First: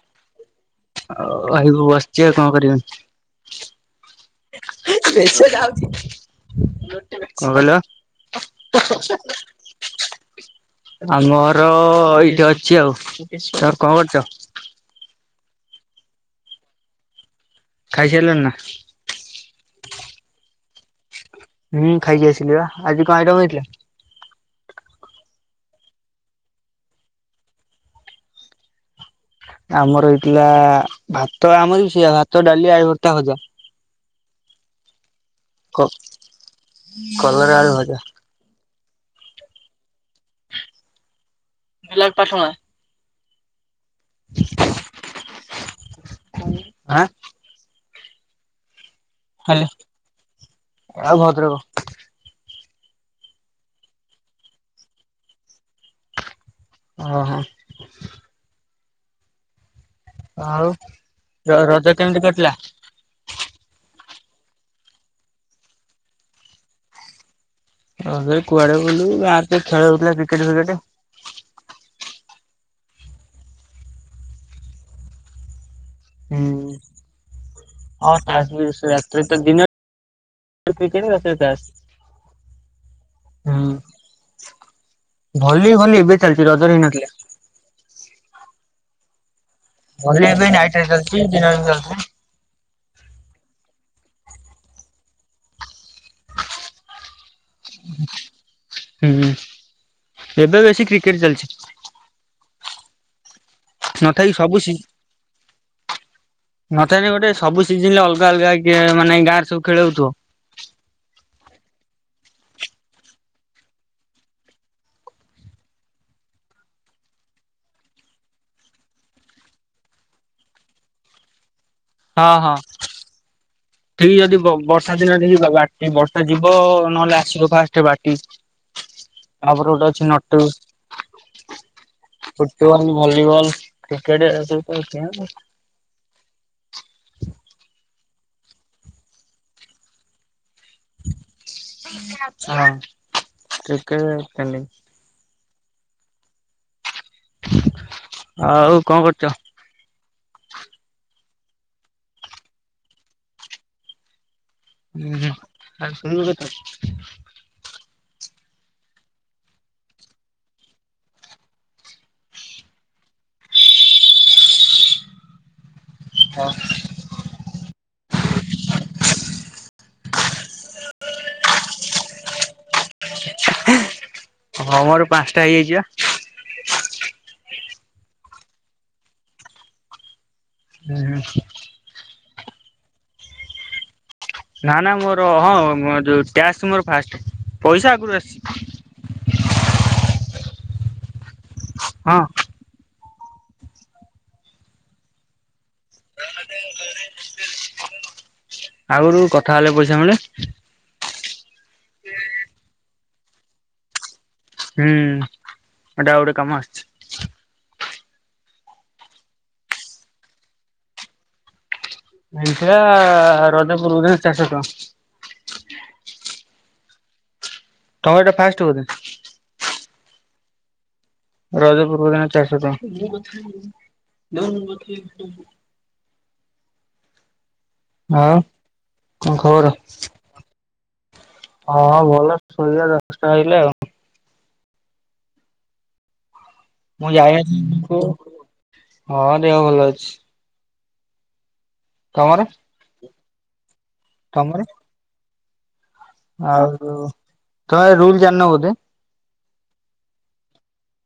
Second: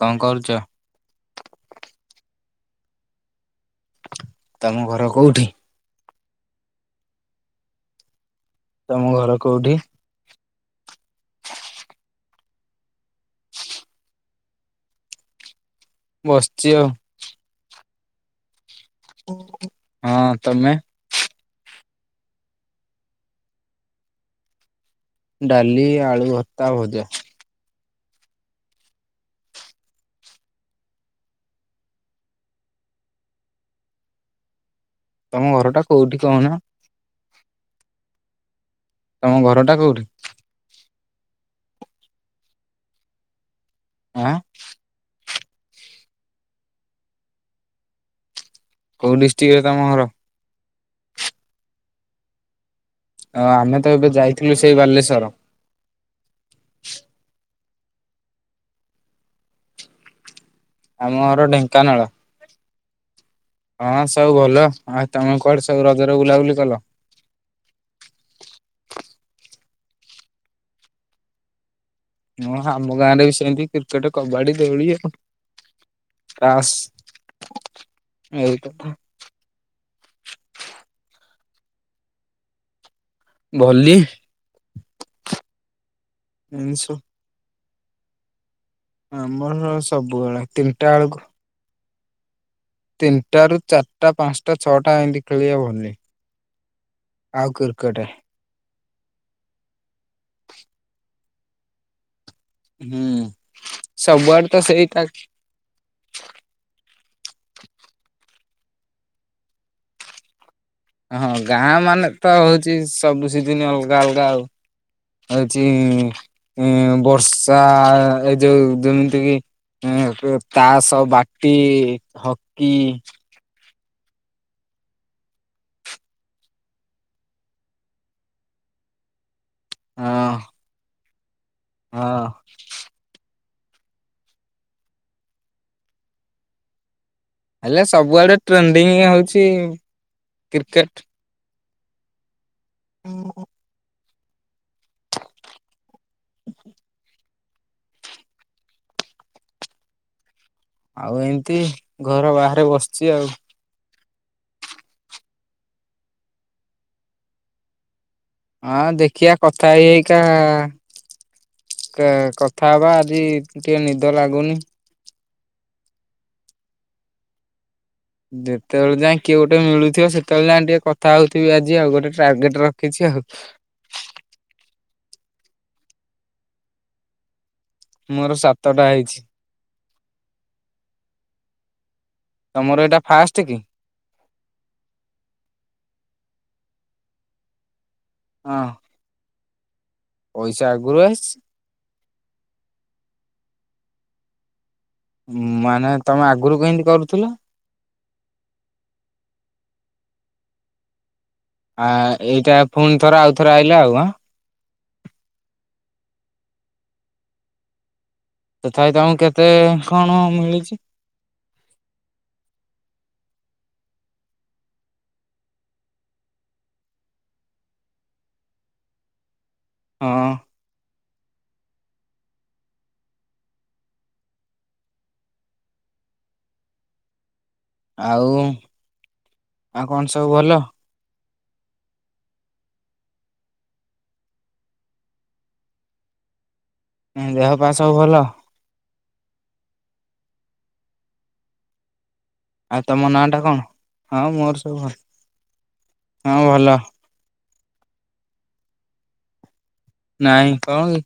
କଣ କରୁଚ? ଆଉ ଭାଇ ମୁ ବସିଚି ଆଉ କଣ କରିମି। ତମ ଘର କୋଉଠି? କଣ କହିଲ? ତମ ଘର କୋଉଠି? ଆମ ଘର ଏଇଠି ଅଛି ଆଉ ତୋର କଣ କରୁଚ? ବସିଚି ଆଉ। ଖାଇସାରିଲଣିନା? ହଁ ତମେ। ହୁଁ ଖାଇକି ଆସିଲିବା ଆଜି କଣ ଆଇଟମ୍ ହେଇଥିଲା। ଡ଼ାଲି ଆଳୁ ଭର୍ତ୍ତା ଭଜା। ଆମର ହେଇଥିଲା ଭାତ ଆମରବି ସେଇଆ ଭାତ ଡ଼ାଲି ଆଳୁ ଭର୍ତ୍ତା ଭଜା। ତମ କ ଘରଟା କୋଉଠି କହୁନ? କଲରା ଆଳୁ ଭଜା। ତମ ଘରଟା କୋଉଠି? [unintelligible] ଆଁ। ଆଁ। କଉ ଡିଷ୍ଟିକ୍ ରେ ହାଲୋ ତମ ଘର? ଆଉ ଭଦ୍ରକ। ଆ ଆମେତ ଏବେ ଯାଇଥିଲୁ ସେଇ ବାଲେଶ୍ଵର। ଓହୋ। ଆଉ ଆମ ଘର ର ରଜ ଢେଙ୍କାନାଳ। କେମିତି କଟିଲା? ହଁ ସବୁ ଭଲ ଆଉ ତମେ କୁଆଡ଼େ ସବୁ ରଜରେ ବୁଲାବୁଲି କଲ? ରଜରେ କୁଆଡ଼େ ବୁଲିବୁ ଗାଁରେତ ଖେଳ ହଉଥିଲା କ୍ରିକେଟ୍ ଫ୍ରିକେଟ୍। ହଁ ଆମ ଗାଁରେବି ସେମିତି କ୍ରିକେଟ୍ କବାଡି ଦୋଳି ଆଉ। ହୁଁ [unintelligible] ଏଇ ତୋରତ ଦିନରେ କ୍ରିକେଟ୍ ଆଉ ରାତିରେ ତାସ୍। ଭଲି ହୁଁ ଭଲି ଭଲି ଏବେ ଚାଲିଚି ରଜରେ ଏମିତି ସବୁ ହେଇନଥିଲା। ଆମର ଭଲି ସବୁବେଳେ ଏବେ ନାଇଟ୍ ରେ ତିନିଟା ଚାଲିଚି ଦିନରେବି ଚାଲୁଥିଲା। ତିନିଟାରୁ ଚାରିଟା ପାଞ୍ଚଟା ଛଅଟା ଏମିତି ଖେଳିବା ଭଲି ଆଉ କ୍ରି କେଟ୍। ହୁଁ ଏବେ ବେଶୀ କ୍ରିକେଟ୍ ଚାଲିଚି। ହୁଁ ସବୁଆଡ଼େତ ସେଇଟା ନଥାଏନା ଗୋଟେ ସବୁ ସିଜିନ୍ ରେ ଅଲଗା ଅଲଗା କିଏ ମାନେ ଗାଁରେ ସବୁ ଖେଳଉଥିବ। ହଁ ଗାଁ ମାନେ ତ ହଉଛି ସବୁ ସିଜିନ୍ ଅଲଗା ଅଲଗା ଆଉ। ହଉଛି ବର୍ଷା ଏଇ ଯୋଉ ଯେମିତି କି? ଉଁ ତାଆସ, ବାଟି, ହକି ଠିକ୍ ଯଦି ବ ବର୍ଷା ଦିନରେ ଯ ବାଟି ବର୍ଷା ଯିବ ନହେଲେ ଆସିବ ଫାଷ୍ଟ ବାଟି। ତାପରେ ଗୋଟେ ଅଛି ହଁ ନଟୁ। ହଁ ଫୁଟବଲ୍ ଭଲିବଲ୍ କ୍ରିକେଟ୍ ଏରା ସବୁ ତ ଅଛି ଆଁ ହେଲେ ସବୁଆଡେ ଟ୍ରେଣ୍ଡିଙ୍ଗ୍ ଆଉଚି କ୍ରିକେଟ୍। ହଁ କ୍ରିକେଟ୍ [unintelligible] [unintelligible] ଆଉ କଅଁ କରୁଚ? ଆଉ ଏମିତି ଘର ବାହାରେ ବସିଛି ଆଉ। ହୁଁ ହୁଁ ଆଉ ଶୋଇବୁ କେତେ ବେଳେ? ହଁ ଦେଖିଆ କଥା ହେଇ ହେଇକା କଥା ହବା ଆଜି ଟିକେ ନିଦ ଲାଗୁନି। ହଁ। ଯେତେବେଳେ ଯାଏ କିଏ ଗୋଟେ ମିଳୁଥିବ ସେତେବେଳେ ଯାଏ ଟିକେ କଥା ହଉଥିବି ଆଜି ଆଉ ଗୋଟେ ଟାର୍ଗେଟ ରଖିଛ ଆଉ। ହଁ ମୋର ପାଞ୍ଚଟା ହେଇଯାଇଛି ବା। ମୋର ସାତଟା ହେଇଛି। ଏଇଖିଣା ଶୋଉଛୁ। ତମର ଏଇଟା ଫାଷ୍ଟ କି? ନା ନା ମୋର ହଁ ଯୋଉ ଟ୍ୟାକ୍ସ ମୋର ଫାଷ୍ଟ ପଇସା ଆଗରୁ ଆସିଛି। ହଁ। ପଇସା ଆଗରୁ ଆସିଚି। ହଁ। ମାନେ ତମେ ଆଗରୁ କେମତି କରୁଥିଲ। ଆଗୁରୁ କଥା ହେଲେ ପଇସା ମିଳେ। ଆ ଏଇଟା ପୁଣି ଥରେ ଆଉଥରେ ଆଇଲା ଆଉ ଆଁ। ହୁଁ ଏଟା ଗୋଟେ କାମ ଆସିଛି। ତଥାପି ତମକୁ କେତେ କଣ ମିଳିଚି। ହେଇରା ରଜ ପୂର୍ବରୁ ଚାରିଶହ ଟଙ୍କା। ତମର ଏଟା ଫାଷ୍ଟ ବୋଧେ। ହଁ। ରଜ ପୂର୍ବଦିନ ଚାରିସହ ଟଙ୍କା। ଆଉ କଅଁ ଖବର। ଆଉ କଣ ସବୁ ଭଲ? ହଁ ଭଲ ଶୋଇବା ଦଶଟା ବାଜିଲା ଆଉ। ଦେହ ପା ସବୁ ଭଲ [unintelligible] ହଁ ଦେହ ଭଲ ଅଛି। ତମର। ଆଉ ତମ ନାଁ ଟା କଣ ହଁ ମୋର ତମର ସୁଭ। ଆଉ ତମେ ଏ ରୁଲ ଜାଣିନ ବୋଧେ। ନାଇଁ କଣ କି।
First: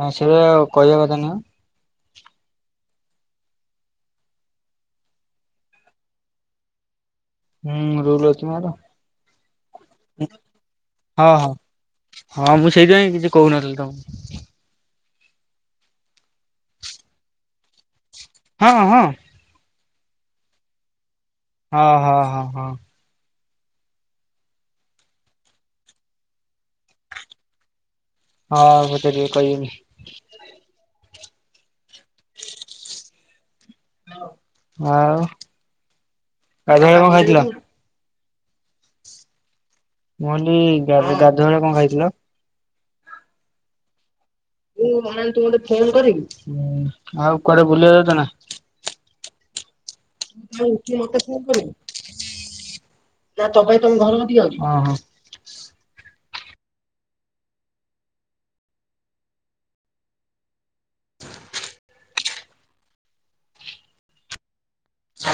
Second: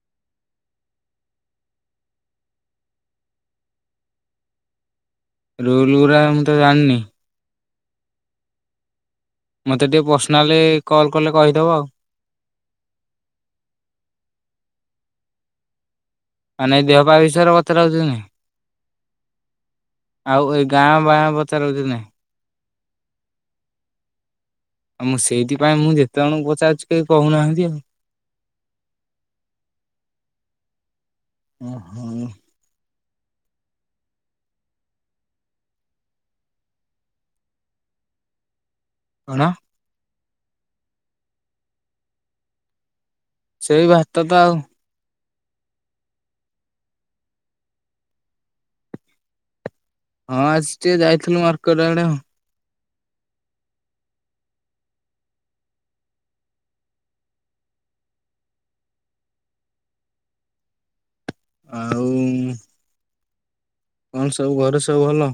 ହଁ ସେଇଆ କହିବା କଥା ନୁହଁ। ରୁଲଗୁରା ମୁଁ ତ ଜାଣିନି। ହୁଁ ରୁଲ ଅଛିନା ଏରା। ମତେ ଟିକେ ପର୍ସନାଲ କଲ୍ ହଁ କଲେ ହଁ। କହିଦେବ ଆଉ। ହଁ ମୁଁ ସେଇଥିପାଇଁ କିଛି କହୁନଥିଲି ତମକୁ। ମାନେ ଏ ଦେହ ପା ବିଷୟରେ ପଚରା ପୁଚୁରି ନାହିଁ। ହଁ ହଁ। ଆଉ ଏଇ ଗାଁ ବାଁ ବ ହଁ ହଁ ହଁ ହଁ। ମୁଁ ସେଇଥିପାଇଁ ମୁଁ ଯେତେ ଜଣଙ୍କୁ ପଚାରୁଚି କେହି କହୁନାହାନ୍ତି ଆଉ। ହଁ ଆଉ ପଚାରିବେ କହିବେନି। ଓହୋ। [inaudible] ଆଉ ଗାଧୁଆ ବେଳେ କଣ ଖାଇଥିଲ? କଣ? ମୁଁ କହଲି ଗା ଗାଧୁଆବେଳେ କଣ ଖାଇଥିଲ? ସେଇ ଭାତ ତ ଆଉ। ଆଉ କୁଆଡେ ବୁଲିବାକୁ ଯାଉଚ ନା? ହଁ ଆଜି ଟିକେ ଯାଇଥିଲୁ ମାର୍କେଟ ଆଡେ ଆଉ। ଅ ହ। ଆଉ। ହୁଁ। କଣ ସବୁ ଘରେ ସବୁ ଭଲ।